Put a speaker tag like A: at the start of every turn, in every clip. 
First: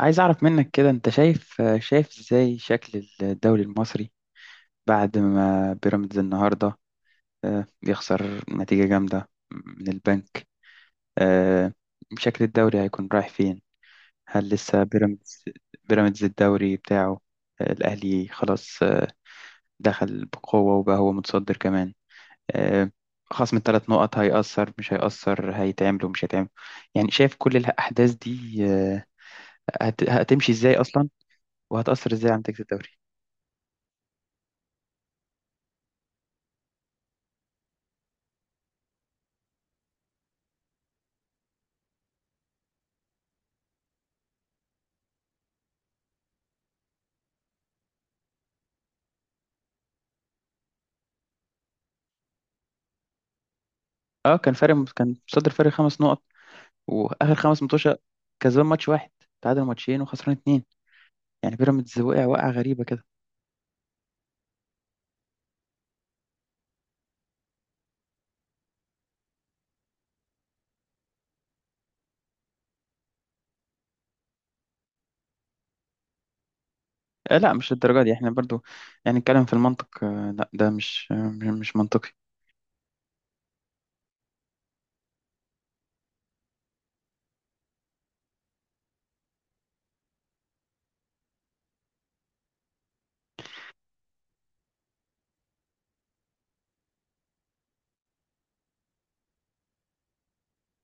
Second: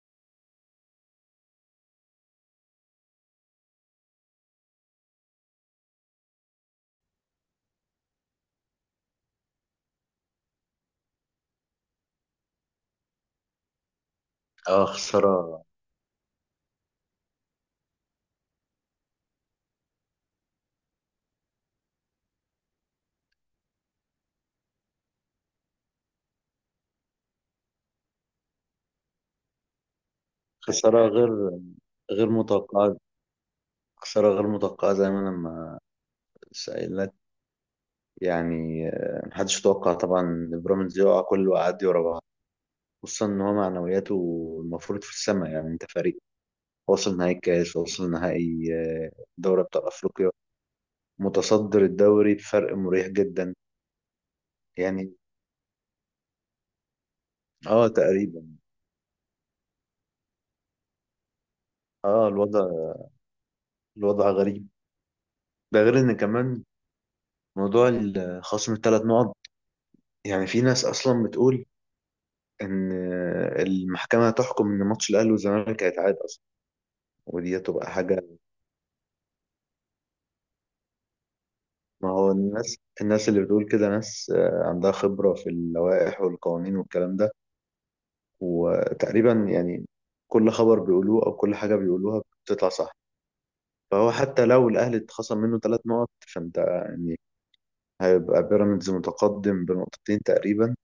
A: عايز أعرف منك كده أنت شايف إزاي شكل الدوري المصري بعد ما بيراميدز النهاردة، يخسر نتيجة جامدة من البنك. آه، شكل الدوري هيكون رايح فين؟ هل لسه
B: اه خسارة
A: بيراميدز الدوري بتاعه؟ الأهلي خلاص، دخل بقوة وبقى هو متصدر كمان. آه، خصم الثلاث نقط هيأثر مش هيأثر، هيتعمل ومش هيتعمل، يعني شايف كل الأحداث دي هتمشي إزاي
B: خسارة
A: أصلا،
B: غير
A: وهتأثر إزاي
B: غير
A: على نتيجة الدوري؟
B: متوقعة. خسارة غير متوقعة زي ما أنا لما سأل لك، يعني محدش يتوقع طبعا إن بيراميدز يقع كل وقعات دي ورا بعض، خصوصا إن هو معنوياته المفروض في السماء. يعني أنت فريق واصل نهائي الكاس، واصل نهائي دوري أبطال أفريقيا، متصدر الدوري بفرق مريح جدا
A: اه، كان فارق، كان
B: يعني.
A: متصدر فرق خمس نقط، واخر خمس
B: اه
A: ماتشات
B: تقريبا.
A: كسبان ماتش واحد، تعادل ماتشين وخسران اتنين. يعني بيراميدز وقع
B: اه
A: وقعه غريبه
B: الوضع،
A: كده.
B: الوضع غريب. ده غير إن كمان موضوع خصم ال3 نقط. يعني في ناس أصلا بتقول ان المحكمه تحكم ان ماتش الاهلي والزمالك هيتعاد اصلا،
A: آه لا،
B: ودي
A: مش
B: هتبقى
A: الدرجه دي،
B: حاجه.
A: احنا برضو يعني نتكلم في المنطق. آه لا، ده مش مش منطقي.
B: ما هو الناس اللي بتقول كده ناس عندها خبره في اللوائح والقوانين والكلام ده، وتقريبا يعني كل خبر بيقولوه او كل حاجه بيقولوها بتطلع صح. فهو حتى لو الاهلي اتخصم منه 3 نقط فانت يعني هيبقى بيراميدز متقدم بـ2 نقطة تقريبا،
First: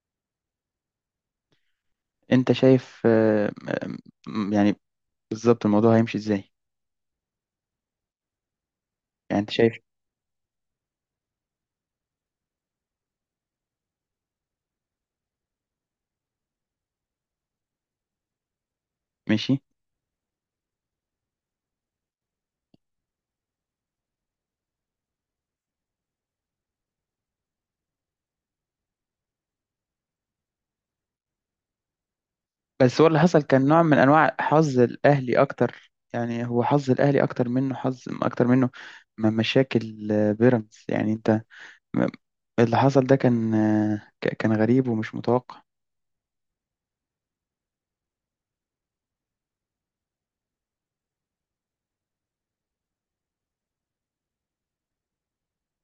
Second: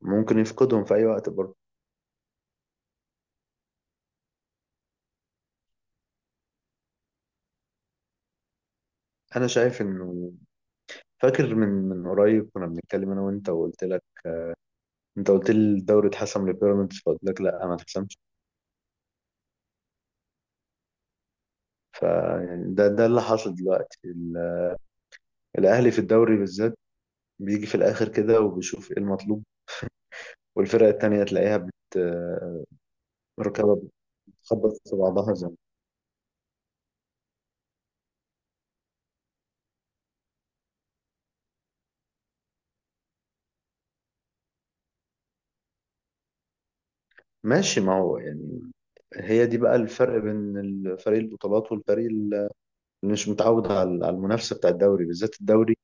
B: ممكن يفقدهم في اي وقت برضه.
A: انت شايف، يعني بالظبط الموضوع هيمشي ازاي؟ يعني
B: انا
A: انت شايف؟
B: شايف انه فاكر من قريب كنا بنتكلم انا وانت وقلت لك، انت قلت لي الدوري اتحسم لبيراميدز فقلت لك لا ما اتحسمش.
A: ماشي.
B: فيعني ده اللي حاصل دلوقتي. الاهلي في الدوري بالذات بيجي في الاخر كده وبيشوف ايه المطلوب، والفرق التانية تلاقيها بت
A: بس هو اللي حصل كان
B: ركبها
A: نوع من انواع حظ
B: بتخبط في بعضها
A: الاهلي
B: زي
A: اكتر، يعني هو حظ الاهلي اكتر منه، حظ اكتر منه. مشاكل بيراميدز يعني انت، م- اللي حصل ده كان كان غريب ومش متوقع.
B: ماشي. ما هو يعني هي دي بقى الفرق بين فريق البطولات والفريق اللي مش متعود على المنافسة بتاع الدوري بالذات. الدوري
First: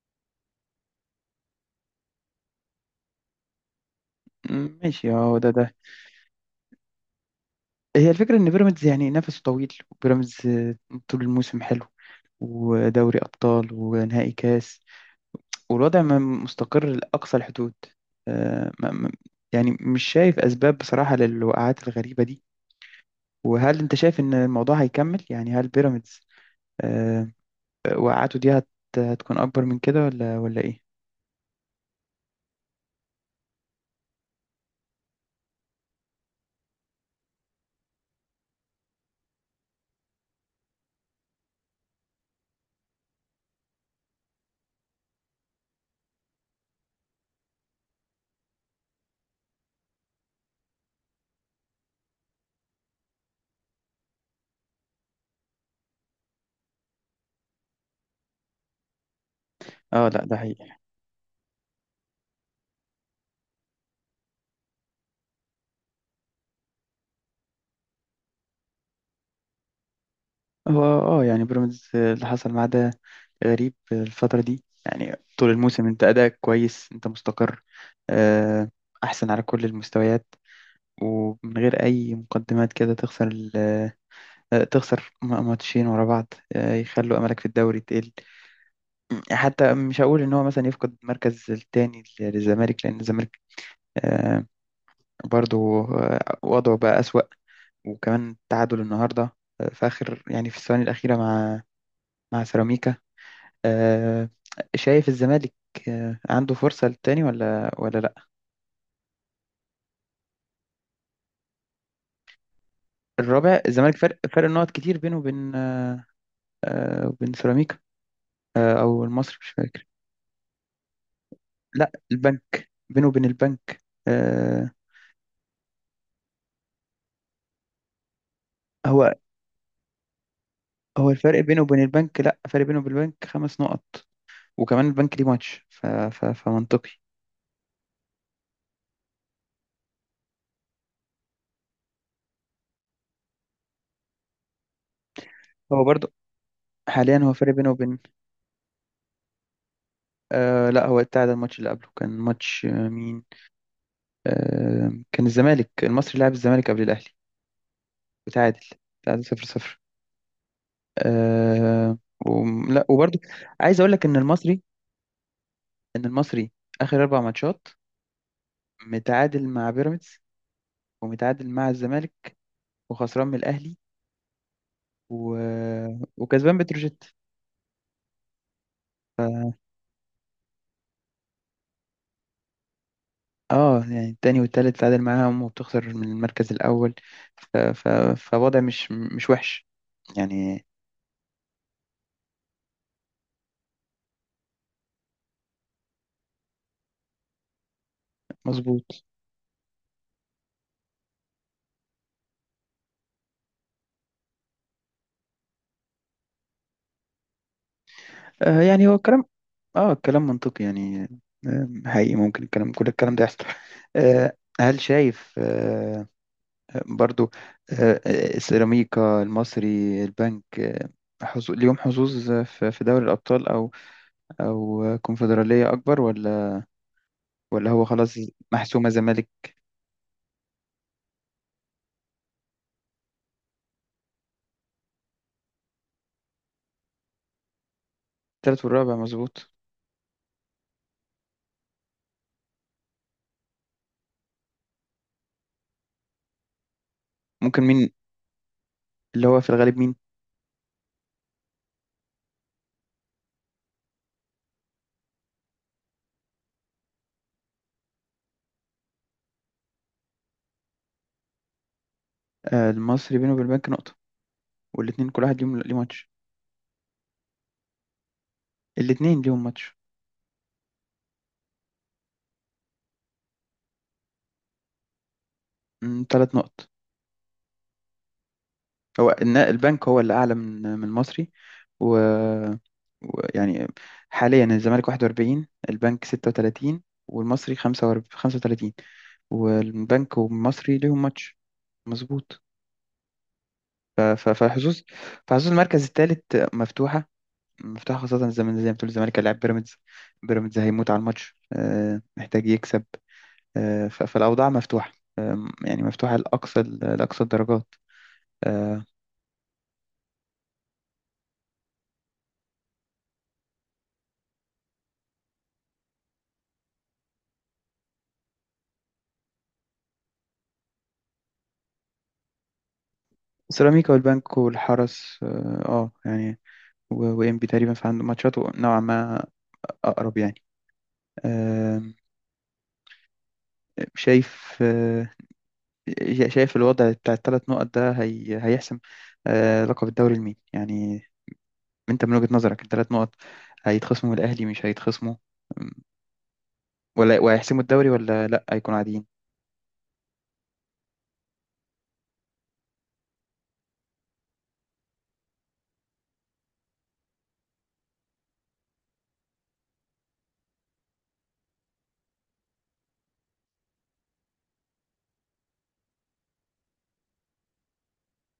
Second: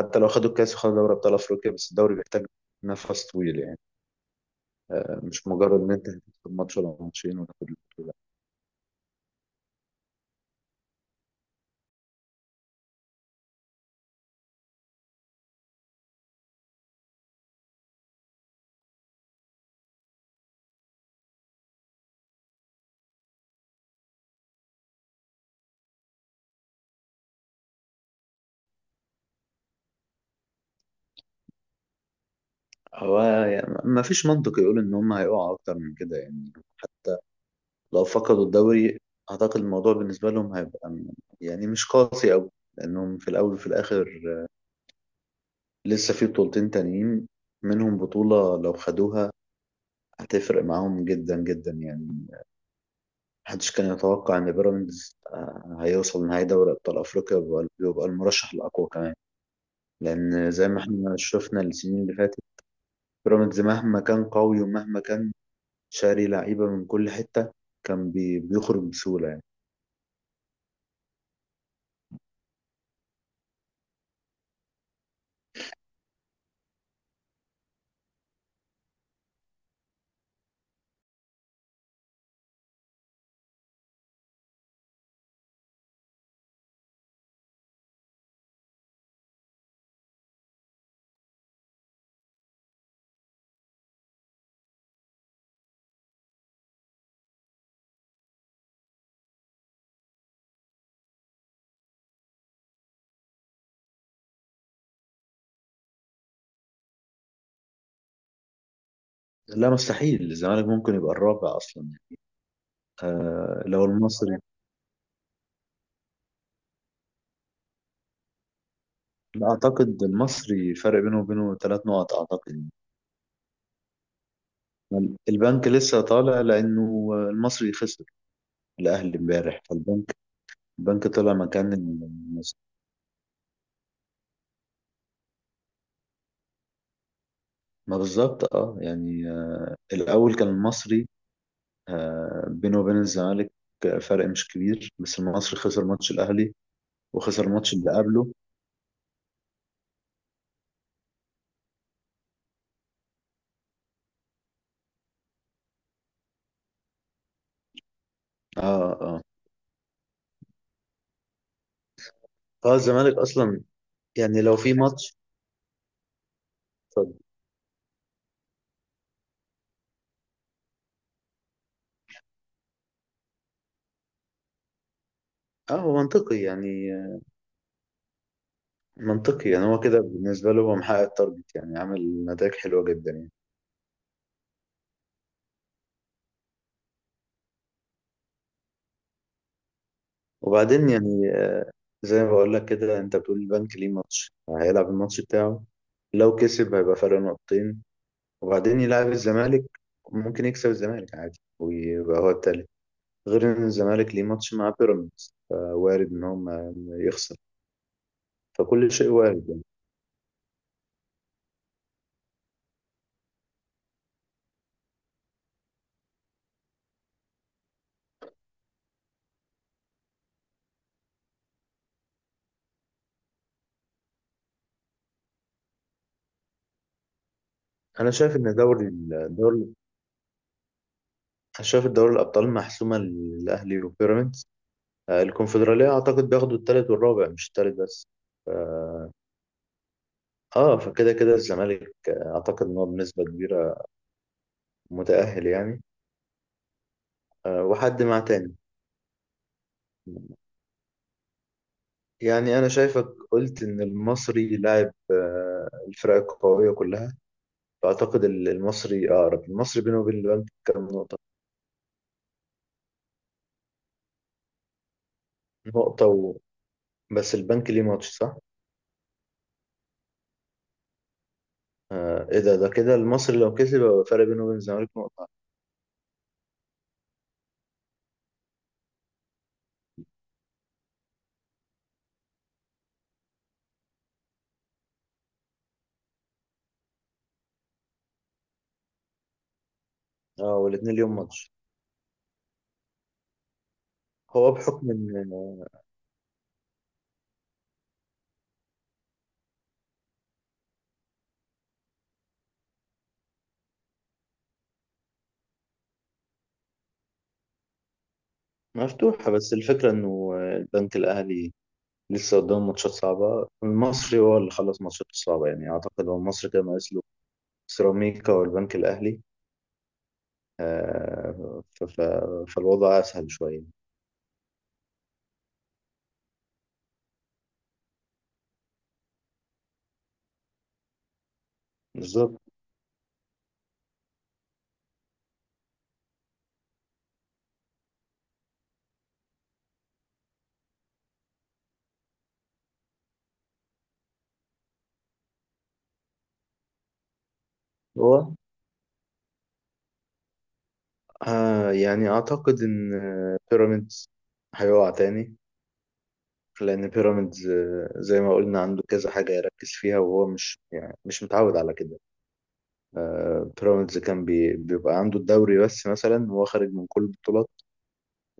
B: حتى لو خدوا الكاس وخدوا دوري ابطال افريقيا، بس الدوري بيحتاج نفس طويل يعني،
A: ماشي. هو
B: مش
A: ده.
B: مجرد ان انت هتكسب ماتش ولا 2 ماتش وتاخد
A: هي
B: البطولة.
A: الفكرة إن بيراميدز يعني نفسه طويل، وبيراميدز طول الموسم حلو، ودوري أبطال ونهائي كاس، والوضع ما مستقر لأقصى الحدود. آه، ما- ما- يعني مش شايف أسباب بصراحة للوقعات الغريبة دي. وهل أنت شايف إن الموضوع هيكمل؟ يعني هل بيراميدز آه، وقعته دي هتكون أكبر من كده ولا إيه؟
B: هو يعني ما فيش منطق يقول ان هم هيقعوا اكتر من كده يعني. لو فقدوا الدوري اعتقد الموضوع بالنسبه لهم هيبقى يعني مش قاسي قوي، لانهم في الاول وفي الاخر لسه في 2 بطولة تانيين، منهم بطوله لو خدوها هتفرق معاهم جدا جدا يعني. محدش كان يتوقع ان بيراميدز هيوصل نهائي دوري ابطال افريقيا ويبقى المرشح الاقوى كمان،
A: اه لا، ده
B: لان زي ما
A: حقيقي.
B: احنا شفنا السنين اللي فاتت بيراميدز مهما كان قوي ومهما كان شاري لعيبة من كل حتة كان بيخرج بسهولة يعني.
A: هو اه، يعني بيراميدز اللي حصل معاه ده غريب الفترة دي، يعني طول الموسم انت أداءك كويس، انت مستقر، آه، أحسن على كل المستويات، ومن غير أي مقدمات كده تخسر تخسر ماتشين ورا بعض، يخلوا أملك في الدوري تقل. حتى مش هقول إن هو مثلا يفقد المركز التاني للزمالك، لأن الزمالك آه، برضو وضعه بقى أسوأ، وكمان تعادل النهاردة في آخر، يعني في الثواني الأخيرة، مع سيراميكا. آه، شايف الزمالك عنده فرصة للتاني ولا لا؟
B: لا، مستحيل. الزمالك ممكن يبقى الرابع أصلا يعني.
A: الرابع؟
B: آه لو
A: الزمالك فرق
B: المصري.
A: فرق نقط كتير بينه وبين، وبين سيراميكا، او المصري، مش
B: لا
A: فاكر.
B: أعتقد المصري فرق بينه وبينه ثلاث
A: لا،
B: نقط
A: البنك،
B: أعتقد.
A: بينه وبين البنك، آه،
B: يعني. البنك لسه طالع لأنه المصري خسر
A: هو.
B: الأهلي امبارح، فالبنك البنك
A: هو
B: طلع
A: الفرق بينه
B: مكان
A: وبين البنك، لا،
B: المصري.
A: فرق بينه وبين البنك خمس نقط، وكمان البنك ليه ماتش، فمنطقي.
B: ما بالظبط، اه يعني الأول كان المصري آه بينه وبين الزمالك فرق مش كبير، بس المصري
A: هو
B: خسر ماتش
A: برضه
B: الأهلي
A: حاليا هو
B: وخسر
A: فرق بينه
B: الماتش اللي
A: وبين،
B: قبله.
A: آه لا، هو ابتعد عن الماتش اللي قبله، كان ماتش، مين؟ آه كان الزمالك، المصري لعب الزمالك قبل الأهلي وتعادل،
B: اه اه.
A: تعادل صفر صفر. آه و...
B: اه
A: لا
B: الزمالك
A: وبرضه،
B: اصلا.
A: عايز اقول لك ان
B: يعني لو
A: المصري
B: في ماتش.
A: ان المصري اخر
B: اتفضل.
A: اربع ماتشات متعادل مع بيراميدز، ومتعادل مع الزمالك، وخسران من الاهلي، و...
B: اه هو منطقي
A: وكسبان
B: يعني.
A: بتروجيت.
B: منطقي يعني. هو كده بالنسبة له هو محقق التارجت يعني، عامل نتائج حلوة جدا يعني.
A: اه، يعني التاني والتالت تعادل معاهم، وبتخسر من المركز الاول، ف... ف... فوضع مش وحش يعني.
B: وبعدين يعني زي ما بقول لك كده، انت بتقول البنك ليه ماتش هيلعب الماتش بتاعه، لو كسب هيبقى فرق 2 نقطة، وبعدين
A: مظبوط.
B: يلعب الزمالك، ممكن يكسب الزمالك عادي ويبقى هو التالت. غير ان الزمالك ليه ماتش مع بيراميدز، فوارد ان هو ما يخسر.
A: يعني
B: فكل
A: هو
B: شيء
A: الكلام،
B: وارد يعني.
A: اه الكلام منطقي يعني، حقيقي ممكن الكلام، كل الكلام ده يحصل. هل شايف برضو السيراميكا، المصري، البنك ليهم حظوظ في دوري الأبطال، أو كونفدرالية أكبر، ولا هو
B: انا
A: خلاص
B: شايف ان
A: محسومة
B: دوري
A: زمالك؟
B: الدوري شايف دوري الابطال محسومة للاهلي وبيراميدز. الكونفدرالية أعتقد بياخدوا التالت والرابع، مش التالت بس.
A: التالت والرابع، مظبوط.
B: اه فكده كده الزمالك أعتقد إن هو بنسبة كبيرة متأهل يعني.
A: ممكن مين؟
B: وحد مع تاني.
A: اللي هو في الغالب مين؟
B: يعني أنا شايفك قلت إن المصري لاعب الفرق القوية كلها، فأعتقد المصري أقرب. المصري بينه وبين البنك كام نقطة؟
A: المصري بينه وبين البنك نقطة، والاتنين كل واحد ليهم ليه
B: نقطة
A: ماتش.
B: و... بس البنك ليه ماتش صح؟
A: الاتنين ليهم ماتش.
B: آه إيه ده كده المصري لو كسب يبقى الفرق بينه وبين الزمالك نقطة.
A: تلات نقط. هو البنك هو اللي أعلى من المصري. و ويعني حاليا الزمالك 41، البنك 36، والمصري 45، 35، والبنك
B: اه
A: والمصري
B: والاتنين
A: ليهم
B: ليهم
A: ماتش.
B: ماتش.
A: مظبوط. ف- ف-
B: هو
A: فحظوظ
B: بحكم
A: فحظوظ
B: إن.
A: المركز الثالث مفتوحة. مفتوحة، خاصة زي ما بتقول، الزمالك هيلاعب بيراميدز، بيراميدز هيموت على الماتش، محتاج يكسب. فالأوضاع مفتوحة، يعني مفتوحة لأقصى الدرجات. آه،
B: مفتوحة، بس الفكرة إنه البنك الأهلي لسه قدام ماتشات صعبة. المصري هو اللي خلص ماتشاته الصعبة يعني. أعتقد هو المصري كان ناقص له سيراميكا والبنك الأهلي، فالوضع أسهل شوية.
A: سيراميكا والبنك والحرس، يعني وإنبي تقريبا، فعنده ماتشاته نوعا ما أقرب يعني. آم،
B: بالظبط.
A: شايف آه، شايف الوضع بتاع الثلاث نقط ده هيحسم لقب الدوري لمين يعني؟ انت من وجهة نظرك الثلاث نقط هيتخصموا من الأهلي، مش هيتخصموا؟ أم، ولا وهيحسموا الدوري؟ ولا
B: هو
A: لا، هيكونوا عاديين؟
B: يعني أعتقد إن بيراميدز هيقع تاني، لأن بيراميدز زي ما قلنا عنده كذا حاجة يركز فيها، وهو مش يعني مش متعود على كده. بيراميدز كان بيبقى عنده الدوري بس مثلا، هو خارج من كل البطولات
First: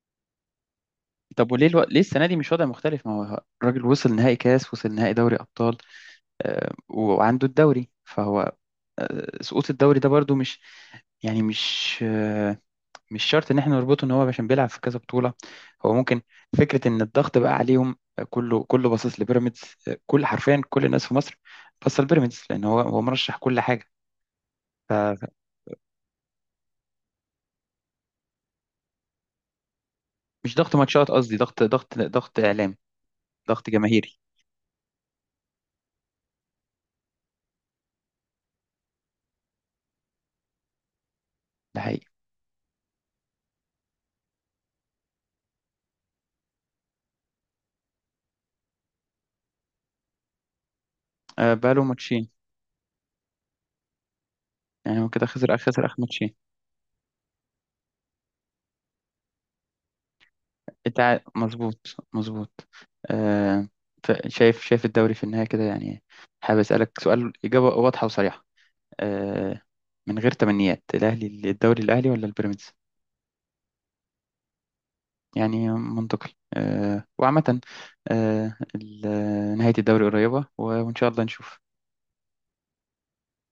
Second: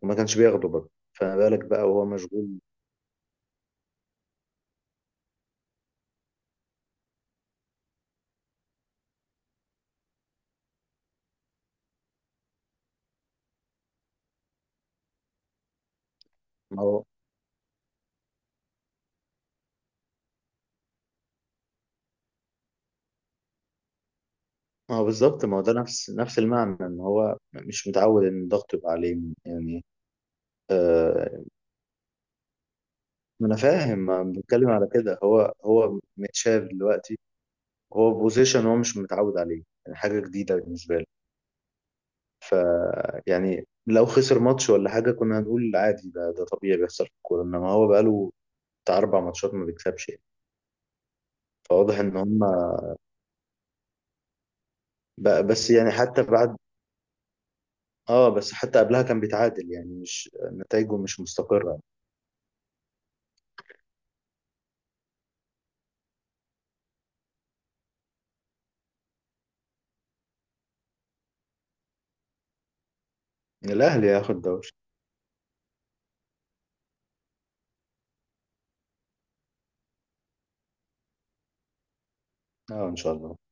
B: وما كانش بياخده بقى، فما
A: طب
B: بالك
A: وليه
B: بقى
A: ليه
B: وهو
A: السنة دي
B: مشغول.
A: مش وضع مختلف؟ ما هو الراجل وصل نهائي كاس، وصل نهائي دوري أبطال وعنده الدوري، فهو سقوط الدوري ده برضو مش، يعني مش شرط ان احنا نربطه ان هو عشان بيلعب في كذا بطولة. هو ممكن
B: ما
A: فكرة ان
B: هو
A: الضغط بقى عليهم، كله كله باصص لبيراميدز، كل، حرفيا كل الناس في مصر باصة لبيراميدز، لان هو مرشح كل حاجة،
B: ما هو
A: فمش،
B: بالظبط، ما هو ده نفس المعنى، ان هو مش متعود ان الضغط يبقى عليه يعني.
A: ضغط ماتشات قصدي،
B: آه
A: ضغط اعلامي،
B: ما انا
A: ضغط
B: فاهم،
A: جماهيري.
B: ما أنا بتكلم على كده. هو هو متشاف دلوقتي، هو بوزيشن هو مش متعود عليه، يعني حاجه جديده بالنسبه له.
A: ده حقيقي.
B: يعني لو خسر ماتش ولا حاجه كنا هنقول عادي، ده ده طبيعي بيحصل في الكوره، انما هو بقاله بتاع 4 ماتشات ما بيكسبش يعني.
A: بقاله
B: فواضح ان
A: ماتشين،
B: هم
A: يعني هو كده
B: بقى
A: خسر
B: بس
A: خسر
B: يعني
A: اخر
B: حتى
A: ماتشين.
B: بعد. اه بس حتى قبلها كان بيتعادل يعني، مش نتائجه
A: انت
B: مش مستقرة.
A: مظبوط، مظبوط. آه، شايف الدوري في النهاية كده يعني. حابب اسألك سؤال، إجابة واضحة وصريحة، آه، من غير تمنيات، الاهلي الدوري، الاهلي ولا البيراميدز؟
B: يعني الأهلي هياخد دوري.
A: يعني منطقي، وعامة نهاية الدوري قريبة، وإن شاء الله نشوف.
B: اه إن شاء الله.